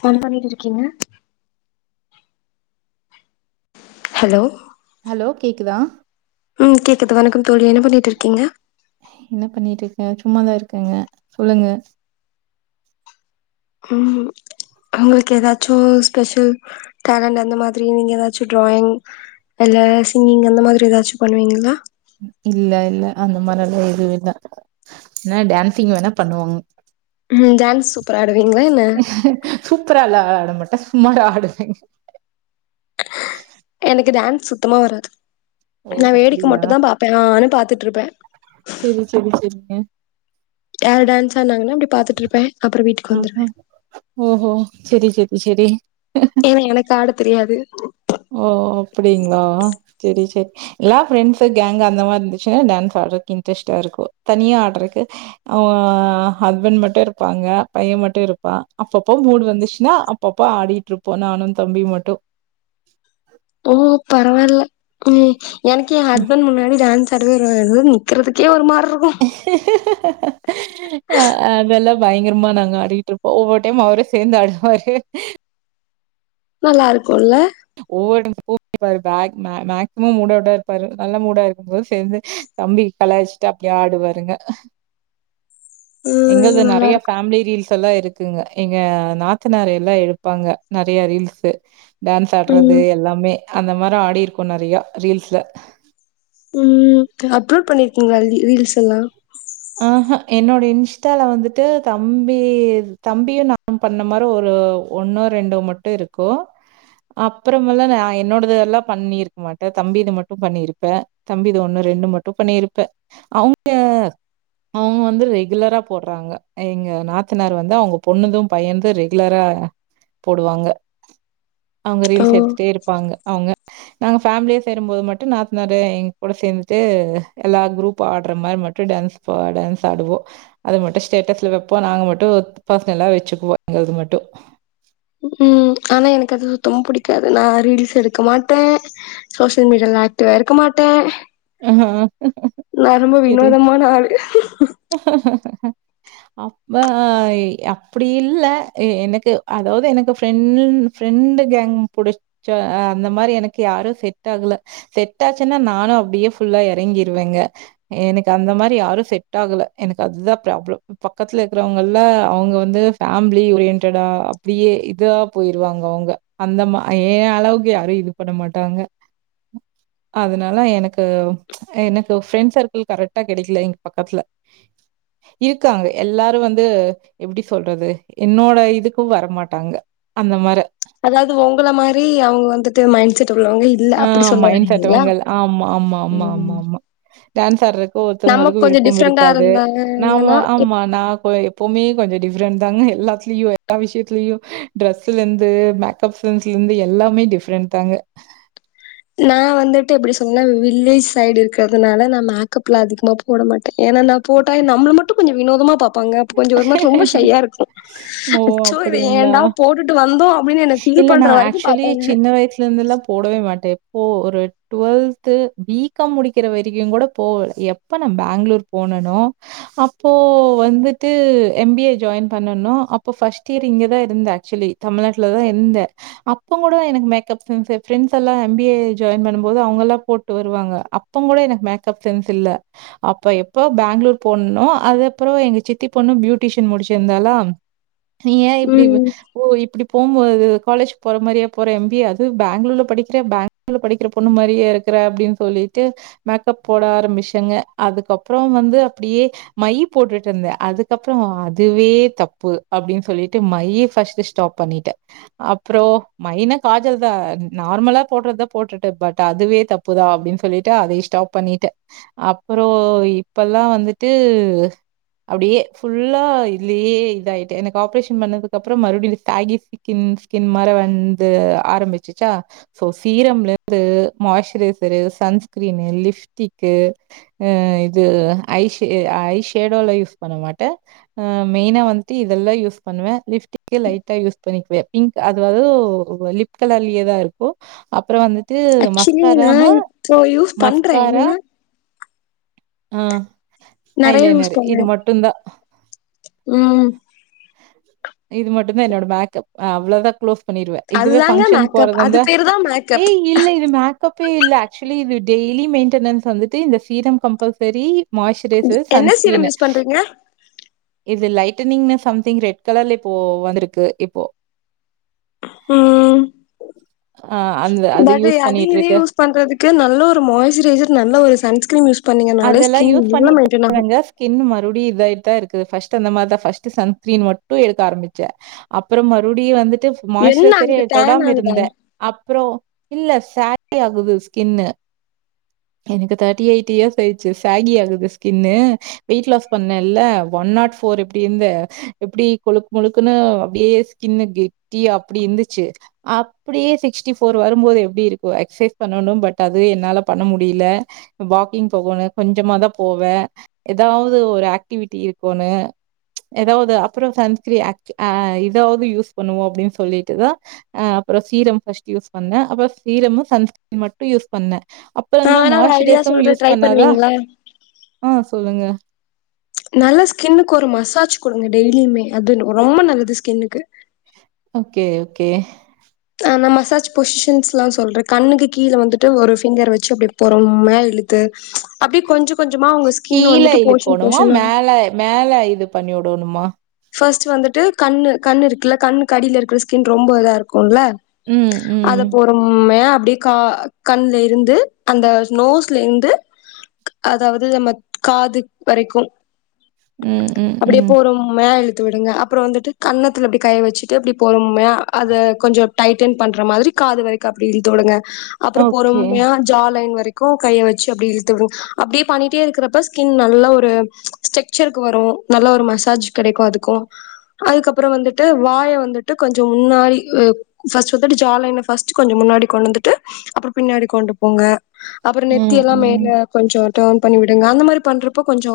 Phone பண்ணிட்டு இருக்கீங்க hello hello கேக்குதா ம் கேக்குது வணக்கம் தோழி என்ன பண்ணிட்டு இருக்கீங்க என்ன பண்ணிட்டு இருக்க சும்மாதா இருக்குங்க சொல்லுங்க ம் உங்களுக்கு எதாச்சு ஸ்பெஷல் டேலண்ட் அந்த மாரி நீங்க எதாச்சு டிராயிங் இல்ல சிங்கிங் அந்த மாரி எதாச்சு பண்ணுவீங்களா இல்லயில்ல அந்த மாரில்லா எதுவு இல்ல என்ன டான்சிங் வேணா பண்ணுவாங்க ம் டான்ஸ் சூப்பரா ஆடுவீங்ளா என்ன சுமாரா ஆடுவேன் எனக்கு டான்ஸ் சுத்தமா வராது ஓ நா வேடிக்க அப்டியா மட்டுந்தா பாப்பேன் ஆனு பாத்துட்டுருப்பேன் செரி செரி செரிங்க யாரு டான்ஸ் ஆடுனாங்கனா யா அப்பிடி பாத்துட்டுயிருப்பே அப்புறோ வீட்டுக்கு வந்துருவே ஆஹா ஓஹோ செரி செரி செரி ஏன்னா எனக்காடத் தெரியாது ஓ அப்பிடிங்களா சேரி சேரி எல்லா ஃப்ரெண்ட்ஸ் கேங்க் அந்த மாரி இருந்துச்சுன்னா டான்ஸ் ஆடுறக்கு இன்ட்ரெஸ்ட்டா இருக்கோ தனியா ஆடுறக்கு ஆ ஓ ஹஸ்பண்ட் மட்டு இருப்பாங்க பையன் மட்டோ இருப்பா அப்பப்போ மூடு வந்துச்சுன்னா அப்பப்ப ஆடிட்டுருப்போ நானு தம்பியு மட்டோ ஓ பரவாயில்ல ம் எனக்கு ஏ ஹஸ்பன்ட் முன்னாடி டான்ஸ் சாடுகுது வியாது நிக்குறதுக்கே ஒரு மார் [inaudible] அ அதெல்லா பயங்கரமா நாங்க ஆடிட்டுயிருப்போ ஒவ்வொரு டைம் அவரே சேந்து ஆடுவாரு நல்லா இருக்கு இல்ல ஒவ்வொரு [unintelligible] பேக் மே மேக்சிமம் மூடவுட்டா இருப்பாரு நல்ல மூடா இருக்கும்போது சேந்து தம்பி கலாயிச்சிட்டு அப்பிடியே ஆடுவாருங்க ம் எங்கள்து நல்லா நெறைய இருக்கு ஃபேமிலி ரீல்ஸ் த் எல்லா இருக்குங்க எங்க நாத்தனார் எல்லா எழுப்பாங்க நெறைய ரீல்ஸ் டா தாடறது ம் எல்லாமே அந்த மாரி ஆடிருக்கோ நெறையா ரீல்ஸ்ல ம் அப்லோட் பண்ணிருக்கீங்கள லி ரி ஸ் இல்லா ஆஹ என்னோட இன்ஸ்டால வந்துட்டு தம்பி தம்பியு நா பண்ண மாரி ஒரு ஒன்னோ ரெண்டோ மட்டு இருக்கு அப்புறல்லா நான் என்னோடதெல்லா பண்ணிருக்கமாட்டே தம்பி இத மட்டும் பண்ணிருப்பே தம்பிது ஒன்னு ரெண்டு மட்டு பண்ணிருப்பே அவங்க அவங்க வந்து ரெகுலரா போடறாங்க எங்க நாத்தனார் வந்து அவுங்க பொண்ணுது பையனது ரெகுலரா போடுவாங்க அவங்க ஓ ரீல்ஸ் எடுத்துட்டே இருப்பாங்க அவங்க நாங்க ஃபேமிலியே சேரும் போது மட்டும் நாத்தனரு எங்க கூட சேர்ந்துட்டு எல்லா குரூப்பா ஆடற மாரி மட்டு டேன்ஸ் ப்ப டேன்ஸ் ஆடுவோ அது மட்டு ஸ்டேட்டஸ்ல வைப்போ நாங்க மட்டு பர்சனலா வச்சுக்குவோ எங்கது மட்டு ம் ஆனால் எனக்கு அது சுத்தமா புடிக்காது நா ரீல்ஸ் எடுக்க மாட்டே சோசியல் மீடியாவில ஆக்டிவா இருக்க மாட்டே ம் நா ரொம்ப சேரி வினோதமான ஆளு அப்ப ஆ இ அப்பிடி இல்ல எனக்கு அதாவது எனக்கு ஃப்ரெண் ஃப்ரெண்டு கேங் புடிச்ச அந்த மாரி எனக்கு யாரு செட் ஆகல செட் ஆச்சுன்னா நானு அப்பிடியே ஃபுல்லா இறங்கிருவங்க எனக்கு அந்த மாரி யாரு செட் ஆகல எனக்கு அதுதா பிராப்ளம் பக்கத்துல இருக்கறவங்கல்ல அவுங்க வந்து ஃபேமிலி ஒரியன்டடா அப்பிடியே இதா போயிருவாங்கங்க அவுங்க அந்த மா ஏ அளவுக்கு யாரு இது பண்ண மாட்டாங்க அதனால எனக்கு க் எனக்கு ஃபிரெண்ட் சர்க்கிள் கரெக்டா கெடைக்கல எங்க பக்கத்துல இருக்காங்க எல்லாரு வந்து எப்பிடி சொல்றது என்னோட இதுக்கு வரமாட்டாங்க அந்த மார அதாவது உங்கள மாரி அவுங்க வந்துட்டு மைண்ட் செட் உள்ளவங்க இல்ல ஆ அப்டி சொல்ல மைண்ட் செட் வரீங்களா உள்ளகள ஆமா அம்மா அம்மா அம்மா ம் அம்மா டேன்ஸ் ஆடர நம்ம ஒவ்வொருத்தவங்களுக்கு கொஞ்சோ விருப்பம் டிஃப்ரெண்டா இருக்காது நாம இருந்தாங்கன்னா ஆமா நா போ எப்பவுமே கொஞ்சோ டிஃப்ரெண் ப்பாங்க எல்லாத்துலியு எல்லா விஷியத்தலயு டிரெஸ்லந்து மேக்கப் சென்ஸ்ல இந்து எல்லாமே டிஃப்ரெண்ட் தாங்க நா வந்துட்டு எப்பிடி சொன்ன வில்லேஜ் சைடு இருக்கிறதுனால நா மேக்கப்பில அதிகமாக போட மாட்டே ஏன்னா நா போட்டா நம்மள மட்டும் கொஞ்சோ வினோதமா ப்பாங்க அப்ப கொஞ்சம் ஒரு மாரி ரொம்ப ஷைய்யா இருக்கும் ஓ! அச்சோ இதை அப்டிங்களா? ஏன்டா போட்டுட்டு வந்தோம் அப்படின்னு என்னை ஃபீல் இல்ல பண்ற நான் வரைக்கும் ஆக்சுவலி பாப்பாங்க சின்ன வயசுலேருந்துலாம் போடவே மாட்டேன். ஒரு ட்வெல்த்து பி காம் முடிக்கிற வரைக்கும் கூட போ எப்ப நான் பெங்களூர் போனேனோ அப்போ வந்து ட்டு எம் பி ஏ ஜாயின் பண்ணனோ அப்போ ஃபர்ஸ்ட் இயர் இங்கதான் இருந்தேன் ஆக்சுவலி தமிழ்நாட்டுல தான் இருந்தேன் அப்ப கூட எனக்கு மேக்கப் சென்ஸ் ப்ரெண்ட்ஸ் எல்லாம் எம் பி ஏ ஜாயின் பண்ணும் போது அவுங்க எல்லாம் போட்டு வருவாங்க அப்போ கூட எனக்கு மேக்கப் சென்ஸ் இல்ல அப்ப எப்போ பெங்களூர் போனேனோ அதுப்புறம் எங்க சித் தி பொண்ணும் பியூட்டிஷியன் முடிச்சிருந்தாலா நீ ஏன் இப்படி ம். ஓ இப்படி போகுமபோது காலேஜ் போற மாதிரியே போற எம் பி ஏ அது பெங்களூர்ல படிக்கிற பெங்களூர்ல படிக்கிற பொண்ணு மாதிரியா இருக்கிற அப்படின்னு சொல்லிட்டு மேக்கப் போட ஆரம்பிச்சேங்க அதுக்கப்புறம் வந்து அப்படியே மை போட்டுட்டு இருந்தேன் அதுக்கப்புறம் அதுவே தப்பு அப்படின்னு சொல்லிட்டு மையை ஃபர்ஸ்ட்டு ஸ்டாப் பண்ணிட்டேன் அப்புறம் மைனா காஜல் தான் நார்மலா போடுறதுதான் போட்டுட்டேன் பட் அதுவே தப்புதான் அப்படின்னு சொல்லிட்டு அதையே ஸ்டாப் பண்ணிட்டேன் அப்புறம் இப்பெல்லாம் வந்துட்டு அப்டியே ஃபுல்லா இதுலேயே இதாயிட்டு எனக்கு ஆப்ரேஷன் பண்ணதுக்கு அப்புறம் மறுபடியும் தாகி ஸ்கின் ஸ்கின் மாரி வந்து ஆரம்பிச்சிச்சா சோ சீரம்ல இருந்து மாயஸ்சுரைசரு சன்ஸ்கிரீம்மு லிப்ஸ்டிக் இது ஐ ஐ ஷாடோ லைஃப் பண்ண மாட்டன் மெய்னா வந்துட்டு இதெல்லாம் யூஸ் பண்ணுவேன் லிப்ஸ்டிக் லைட் டா யூஸ் பண்ணிக்குவேன் பிங்க் லிப் கலர்லேதான் இருக்கும் அப்புறம் வந்து ஆக்சுவலி நான் இப்போ யூஸ் பண்றேன் மஸ்காரா என்னன்னா ஆ நெறைய யூஸ் ஐலைனர் இது பண்ணேன் மட்டுந்தா ம் இது மட்டும்தான் என்னோட மேக்கப் அவ்வளோதான் குளோஸ் பண்ணிருவ இதுவே அதுதாங்க பங்க்ஷன் மேக்கப். போறதா அது இருந்தா பேரு தான் மேக்கப். ஏய் இல்ல இது மேக் ஓகே இல்ல ஆக்சுவலி இது டெய்லி மெயின்டெனன்ஸ் வந்துட்டு இந்த சீரம் கம்பல்சரி மாயஸ்சுரைசர் என்ன சீரம் சன்ஸ்கிரீன்னு யூஸ் பண்றீங்க? இது லை தின்னிங்னா சம் திங் ரெட் கலர்ல இப்போ வந்திருக்கு இப்போ ஆ அ அந்த பட் யூஸ் அது இதையும் பண்ணிட்டுருக்கேன். யூஸ் பண்றதுக்கு நல்ல ஒரு மாய்சுரைசர் நல்ல ஒரு சன்ஸ்கிரீம் யூஸ் பண்ணீங்கனாலே ஸ்கின் நல்ல மெயின்டென் ஆகும் டியும் இதாயிட்டு தான் இருக்கு ஃபர்ஸ்ட்டு அந்த மாரி தான் ஃபர்ஸ்ட்டு சன்ஸ்கீரிம் மட்டும் எடுக்க ஆரம்பிச்ச அப்புறம் மறுபடியும் வந்து ட்டு என்ன மாஸ்ரைசரே ஆகுது டேன் தொடாம ஆகுதா இருந்தேன் அப்றோம் இல்ல சாகி ஆகுது ஸ்கின்னு எனக்கு தேர்ட்டி எயிட் இயர்ஸ் பேய்ச்சு ஷைனி ஆகுது ஸ்கின்னு வெயிட் லாஸ் பண்ணேல ஒன் நாட் ஃபோர் எப்டி இந்தேன் எப்டி கொழ்க் முழுக்குன்னு அப்டியே ஸ்கின்னு கெட்டியா அப்டி இருந்துச்சு அப்டியே சிக்ஸ்டி ஃபோர் வரும்போது எப்படி இருக்கும் எக்ஸசைஸ் பண்ணணும் பட் அது என்னால பண்ண முடியல வாக்கிங் போகணும் கொஞ்சமா தான் போவேன் ஏதாவது ஒரு ஆக்டிவிட்டி இருக்கோணும் ஏதாவது அப்புறம் சன்ஸ்கிரீன் ஆக் இதாவது யூஸ் பண்ணுவோம் அப்படின்னு சொல்லிட்டு தான் அப்புறம் சீரம் ஃபர்ஸ்ட் யூஸ் பண்ணேன் அப்புறம் சீரமும் சன்ஸ்கரீன் மட்டும் யூஸ் பண்ணேன் அப்புறம் நான் தான் வேணா ஒரு ஐடியா மாய்ஸ்சரைசரும் சொல்றேன் யூஸ் ட்ரை பண்ணாதா? பண்வீங்களா ஆ சொல்லுங்க நல்லா ஸ்கின்னுக்கு ஒரு மசாஜ் குடுங்க டெய்லியுமே அது ரொம்ப நல்லது ஸ்கின்னுக்கு ஓகே ஓகே நான் மசாஜ் பொசிஷன்ஸ் எலாம் சொல்றேன் கண்ணுக்கு கீழே வந்துட்டு ஒரு ஃபிங்கர் வச்சு அப்படி பொறுமையா இழுத்து அப்படியே கொஞ்சம் கீழ இழுக்கோனுமா மேல மேல இது பண்ணி உடோணுமா ஃபஸ்ட்டு வந்துட்டு கண்ணு கண்ணு இருக்குல கண்ணுக்கு அடில இருக்குற ஸ்கின் ரொம்ப இதா இருக்கு க்குல ம், ம். அத பொறுமையா அப் அப்டியே கா கண்ல இருந்து அந்த நோஸ்ல இருந்து அதாவது நம்ம காது வரைக்கும் ம் ம் ம் மேல இழுத்து விடுங்க அப்புறோ வந்துட்டு கண்ணத்துல அப்டி கை வெச்சுட்டு அப்டியே போற மாரி அத கொஞ்சோ டைட்டன் பண்ற மாதிரி காது வரைக்கு அப்டி இழுத்துடுங்க அப்புறோ ஓகே. பொறுமையா ஜாலைன் வரைக் கோ கைய வெச்சு அப்டியே இழுத்து உடுங் அப்டியே பண்ணிட்டே இருக்குறப்ப ஸ்கின் நல்லா ஒரு ஸ்டெக்சர்க்கு வரு நல்லா ஒரு மசாஜ் கெடைக்கு அதுக்கு அதுக்கப்புறோ வந்துட்டு வாய வந்துட்டு கொஞ்சோ முன்னாடி ஃபஸ்ட்டு வந்துட்டு ஜாலைன ஃபஸ்ட்டு கொஞ்சோ முன்னாடி கொண்டு வந்துட்டு அப்புறோ பின்னாடி கொண்டு போங்க அப்புறோ நெத்தி ம், எல்லாம் ம். மேல கொஞ்சோ டோன் பண்ணி விடுங்க அந்த மாரி பண்றப்போ கொஞ்சோ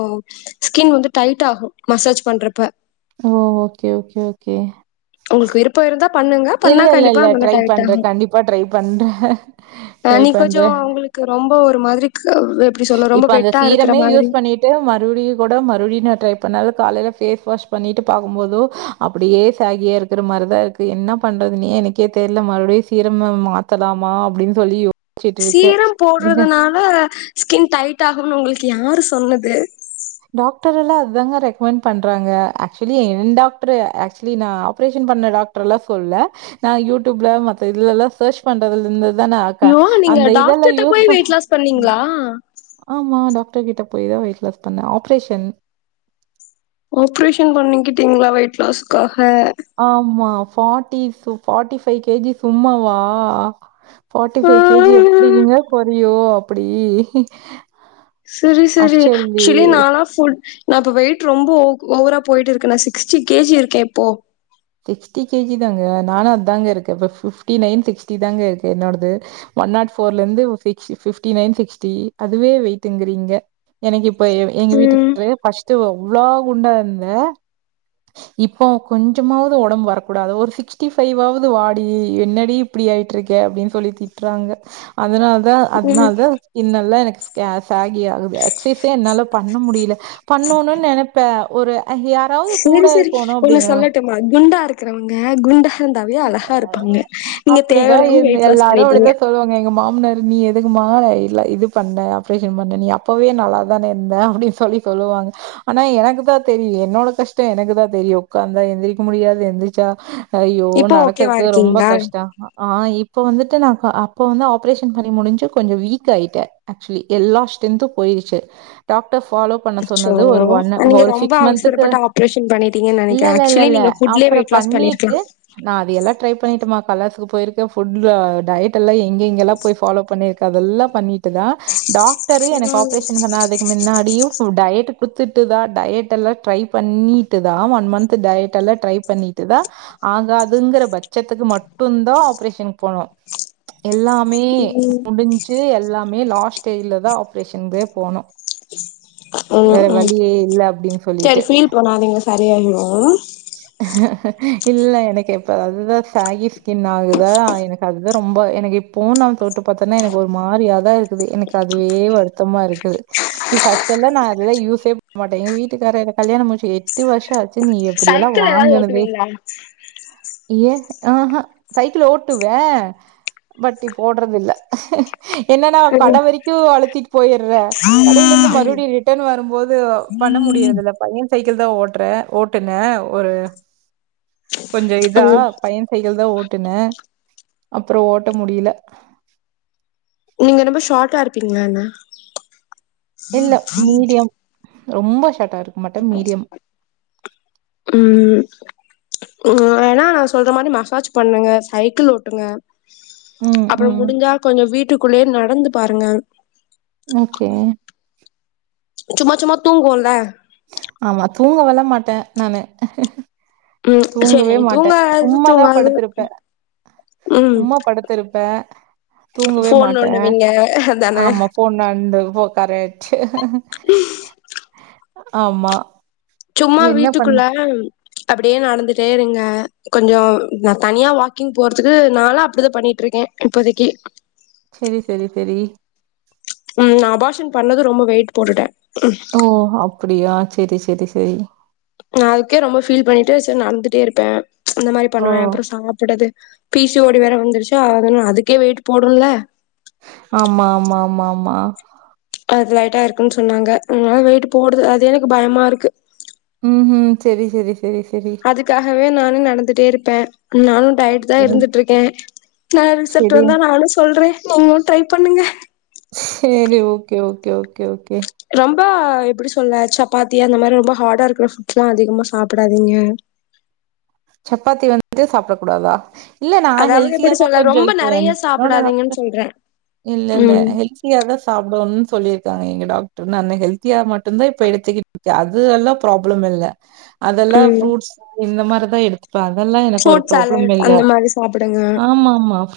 ஸ்கின் வந்து டைட் ஆகு மசாஜ் பண்ற ப ஓ ஓகே ஓகே ஓகே உங்களுக்கு விருப்போ இருந்தா பண்ணுங்க பண்ணா இல்ல இல்ல கண்டிப்பா இல்ல நல்லா ட்ரை டைட் பண்ற ஆகு கண்டிப்பா ட்ரை பண்ற ட்ரை பண்ற அப்போ ஒரு மாதிரிக்கு இப்ப அந்த சீரமே யூஸ் பண்ணிட்டு மறுவுடியு கூட மறுவுடி நா ட்ரை பண்ணாலு காலைல பேஸ் வாஷ் பண்ணிட்டு பாக்கும் போது அப்புடியே சாகியே இருக்குற மாரிதா இருக்கு என்ன பண்றதுனே எனக்கே தெர்ல மறுவுடியு சீரம்ம மாத்தலாமா அப்டின் சொல்லி யோ சீரம் போடுறதுனால ஸ்கின் டைட் ஆகும்னு உங்களுக்கு யாரு சொன்னது டாக்டர் எல்லா அதுதாங்க ரெக்கமெண்ட் பண்றாங்க ஏக்சுவலி என் டாக்டர் ஏக்சுவலி நா ஆப்ரேஷன் பண்ண டாக்டர் எல்லா சொல்ல நா யூடியூப்ல மத்த இதுலல்லா சோர்ச் பண்றதுல இருந்து துதா நா ஆக்க ஐயோ நீங்க அந்த இதெல்லா டாக்டர்ட்ட யூஸ் போய் ப வெயிட் லாஸ் பண்ணீங்களா ஆமா டாக் டாக்டர் கிட்ட போய்தா வெயிட் லாஸ் பண்ண ஆப்ரேஷன் ஆப்ரேஷன் பண்ணிக்கிட்டீங்களா வெயிட் லாஸ்க்கா ஆமா ஃபாட்டி சுப் ஃபாட்டி ஃபை கேஜி சும்மாவா ஃபாட்டி ஃபை கேஜி லாஸ்க்காக எப்டிங்கங்க கொறையு அப்புடி சேரி சேரி ஏக்சுவலி நால்லா ஃபுட் நா இப்ப வெயிட் ரொம்ப ஓவரா போயிட்டு இருக்க நா சிக்ஸ்டி கேஜி இருக்க இப்போ சிக்ஸ்டி கேஜி தாங்க நானு அதாங்க இருக்க இப்ப பிஃப்டி நைன் சிக்ஸ்டி தாங்க இருக்க என்னோடது ஒன் நாட் போர்ல இருந்து சிக்ஸ்டி பிஃப்டி நைன் சிக்ஸ்டி அதுவே வெயிட்டுங்குறீங்க எனக்கு எப் ப்ப எங்க ம். வீட்டுக்காரு ஃபஸ் த்து அவ்ளோ குண்டா இருந்த இப்போ கொஞ் சும்மாவாவது ஒடம்பு வரக் கூடாதோ ஒரு சிக்ஸ்டி ஃபைவ் வாவது வாடி என்னடி இப்டி ஆயிட்ருக்க அப்டின் சொல்லி திட்ராங்க அதனால் தா ம். அதனால்தா இன்னல்ல எனக்கு ஸ்கே சாகி ஆகுது எக்ஸைஸே என்னால பண்ண முடில பண்ணனுன் நெனப்பே ஒரு ஐ யா சேரி சேரி ஒன்னு சொல்லட்டுமா குண்டா இருக்குறவுங்க குண்டா இருந்தாவே அழகா இருப்பாங்க. அ நீங்க அப்டிதா தேவையில்லாம எந்த வெயிட் லாஸ் எல்லாரு பண்ணிட்டீங்க. அப்டிதா சொல்வாங்க எங்க மாமனார் நீ எதுக்குமா இல்ல இது பண்ண ஆப்ரேஷன் பண்ண நீ அப்பவே நல்லா தானே இருந்த அப்டின் சொல்லி சொல்லுவாங்க ஆனா எனக்கு தா தெரியு என்னோட கஷ்ட எனக்குதா தெரியு ஒக்காந்தா எந்திரிக்க முடியாது எந்திரிச்சா ஐயோ இப்ப ஓகேவா நடக்கறது ரொம்ப இருக்கீங்ளா கஷ்டம் ஆ இப்ப வந்துட்டு நா அப்ப வந்து ஆப்ரேஷன் பண்ணி முடிஞ்சு கொஞ்ச வீக் ஆயிட்டே ஆக்சுவலி எல்லா ஸ்டென்த்து போயிருச்சு டாக் அச்சோ நீங்க ரொம்ப சிக்ஸ் மந்த்துக்கு அவசரபட்டு ஆப்ரேஷன் பண்ணிடீங்கன் இல்ல நெனக்கிறே இல்ல ஆக்சுவலி நீங்க ஃபுட்லயே வெயிட் லாஸ் பண்ணிர்க்லா நா அது எல்லா ட்ரை பண்ணிட்டமா கலர்ஸ்கு போயிரு க்க ஃபுட்ல டயட் எல்லா எ ங்க இங்கலா போய் ஃபலோ பண்ணிரு அதெல்லா பண்ணி ட்டுதா டாக்டரு எனக்கு ஆப்ரேஷன் பண்ணாதுக்கு மின்னாடியு ஃபுட் டயட்டு குடுத்துட்டுதா டயட்டல்லா ட்ரை பண்ணீட்டு தா ஒன் மன்த்து டயட்டல்லா ட்ரை பண்ணிட்டு தா ஆகா துங்குற பச்சத்துக்கு மட்டுந் தா ஆப்ரேஷன் போனோ எல்லாமே ம். முடுஞ்சு எல்லாமே லாஸ்ட் ஸ்டேஜ்லதா ஆப்ரேஷன்து போனோ ம் ம் அப்படின்னு செரி ஃபீல் பண்ணாதீங்க சரியாயிரு அஹஹ இல்ல எனக்கு இப்ப அதுதா ஸாகி ஸ்கின் ஆகுதா எனக்கு அது தா ரொம்ப எனக்கு இப்பவு நா தொட்டு பாத்தனா எனக்கு ஒரு மாரியா தா இருக்குது எனக்கு அதுவே வருத்தமா இருக்கு இப்ப ஃபர்ஸ்ட் எல்லா நா அதுலா யூஸே பண்ண மாட்டே எ வீட்டுக்கார என கல்யாண முச்சி எட்டு வருஷ ஆச்சி நீ எப் புடியெல்லா சைக்கிள் ஏதாவது வாங்குனதே ஓட்டுவீங்களா? ஏ ஆஹ சைக்கிள் ஓட்டுவே பட் இப்ப ஓட்றதில்ல என்னனா கட வரைக்கு அழுத்திட்டு போயிர்றே கடைலந்து ம். மறுப்டியு ரிட்டன் வரும்போது பண்ண முடிறதுல்ல பைய சைக்கிள் தா ஓட்றே ஓட்டு னே ஒரு கொஞ்ச இதா ம் பைய சைக்கிள் தா ஓட்டுனே அப்றோ ஓட்ட முடியில நீங்க ரொம்ப ஷாட்டா இருப்பீங்ளா என்ன இல்ல மீடியம் ரொம்ப ஷாட் உம் உம் ஏன்னா நா சொல்ற மாரி மசாஜ் பண்ணுங்க சைக்கிள் ஓட்டுங்க ம் அப்றோ ம் முடிஞ்சா கொஞ்சோ வீட்டுக்கு குள்ளேயே நடந்து பாருங்க ஓகே சும்மா சும்மா தூங்குவோல ஆமா தூங்கவள மாட்டே நானு ம் சரி தூங்கவே நீங்க மாட்டே தூங்காதது சும்மாதா தூங்காது படுத்திருப்பே ம் சும்மா படுத்திருப்பே தூங்கவே ஃபோன் மாட்டே நோண்டுவீங்க அதான ஆமா போண்டாண்டு போ கரேட்டு [inaudible] ஆமா சும்மா பண்ண வீட்டுக்குள்ள அப்டியே நடந்துட்டே இருங்க கொஞ்சோ நா தனியா வாக்கிங் போறதுக்கு நாளா அப்டிதா பண்ணிட்டு இருக்கே இப்போதைக்கு செரி செரி செரி ம் நா அபாஷன் பண்ணது ரொம்ப வெயிட் போட்டுட்டே ஓ அப்டியா செரி செரி சேரி நா அதுக்கே ரொம்ப ஃபீல் பண்ணிட்டு சே நடந்துட்டே இருப்பே அந்த மாரி ஓ பண்ணுவே அப்றோ சாப்றது பீ சி ஓ டி வேற வந்துருச்சு அது அதுக்கே வெயிட் போடும்ல ஆமா ஆமா ஆமா ஆமா அது லைட்டா இருக்குன்னு சொன்னாங்க அதனால வெயிட்டு போடுது அதுவே எனக்கு பயமா இருக்கு ம்ஹும் செரி செரி செரி செரி அதுக்காகவே நானு நடந்துட்டே இருப்பே நானு டயட் தா இருந்துகிட்டு இருக்கே நல்ல ரிசல்ட் செரி வந்தா நானு சொல்றே நீங்களு ட்ரை பண்ணுங்க சேரி ஓகே ஓகே ஓகே ஓகே ரொம்ப எப்டி சொல்ல சப்பாத்தி அந்த மாரி ரொம்ப ஹாடா இருக்ற புட் எல்லா அதிகமா சாப்டாதீங்க சப்பாத்தி வந்து சாப்டக் கூடாதா இல்ல நா அதாவது ஹெல்த்தியா எப்டி தா சொல்ல கொஞ்சோ ரொம்ப இப்போ என் நெறைய என்னோட டாக்ரூ சாப்டாதீங்கன்னு சொல்றே இல்ல இல்ல ம் ஹெல்த்தியா தா சாப்டும்னு சொல்லியிருக்காங்க எங்க டாக்டர் நானு ஹெல்தியா மட்டும்தா இப்ப எடுத்துக்கிட்டு இருக்கே அது எல்லாம் ப்ராப்ளம் இல்ல அதெல்லாம் ம் ஃப்ரூட்ஸ் இந்த மாரி [unintelligible] இப்ப அதெல்லா எனக்கு ஒரு ஃப்ரூட் ப்ராப்ளம் சாலட் இல்ல அந்த மாரி சாப்டுங்க ஆமா ஆமா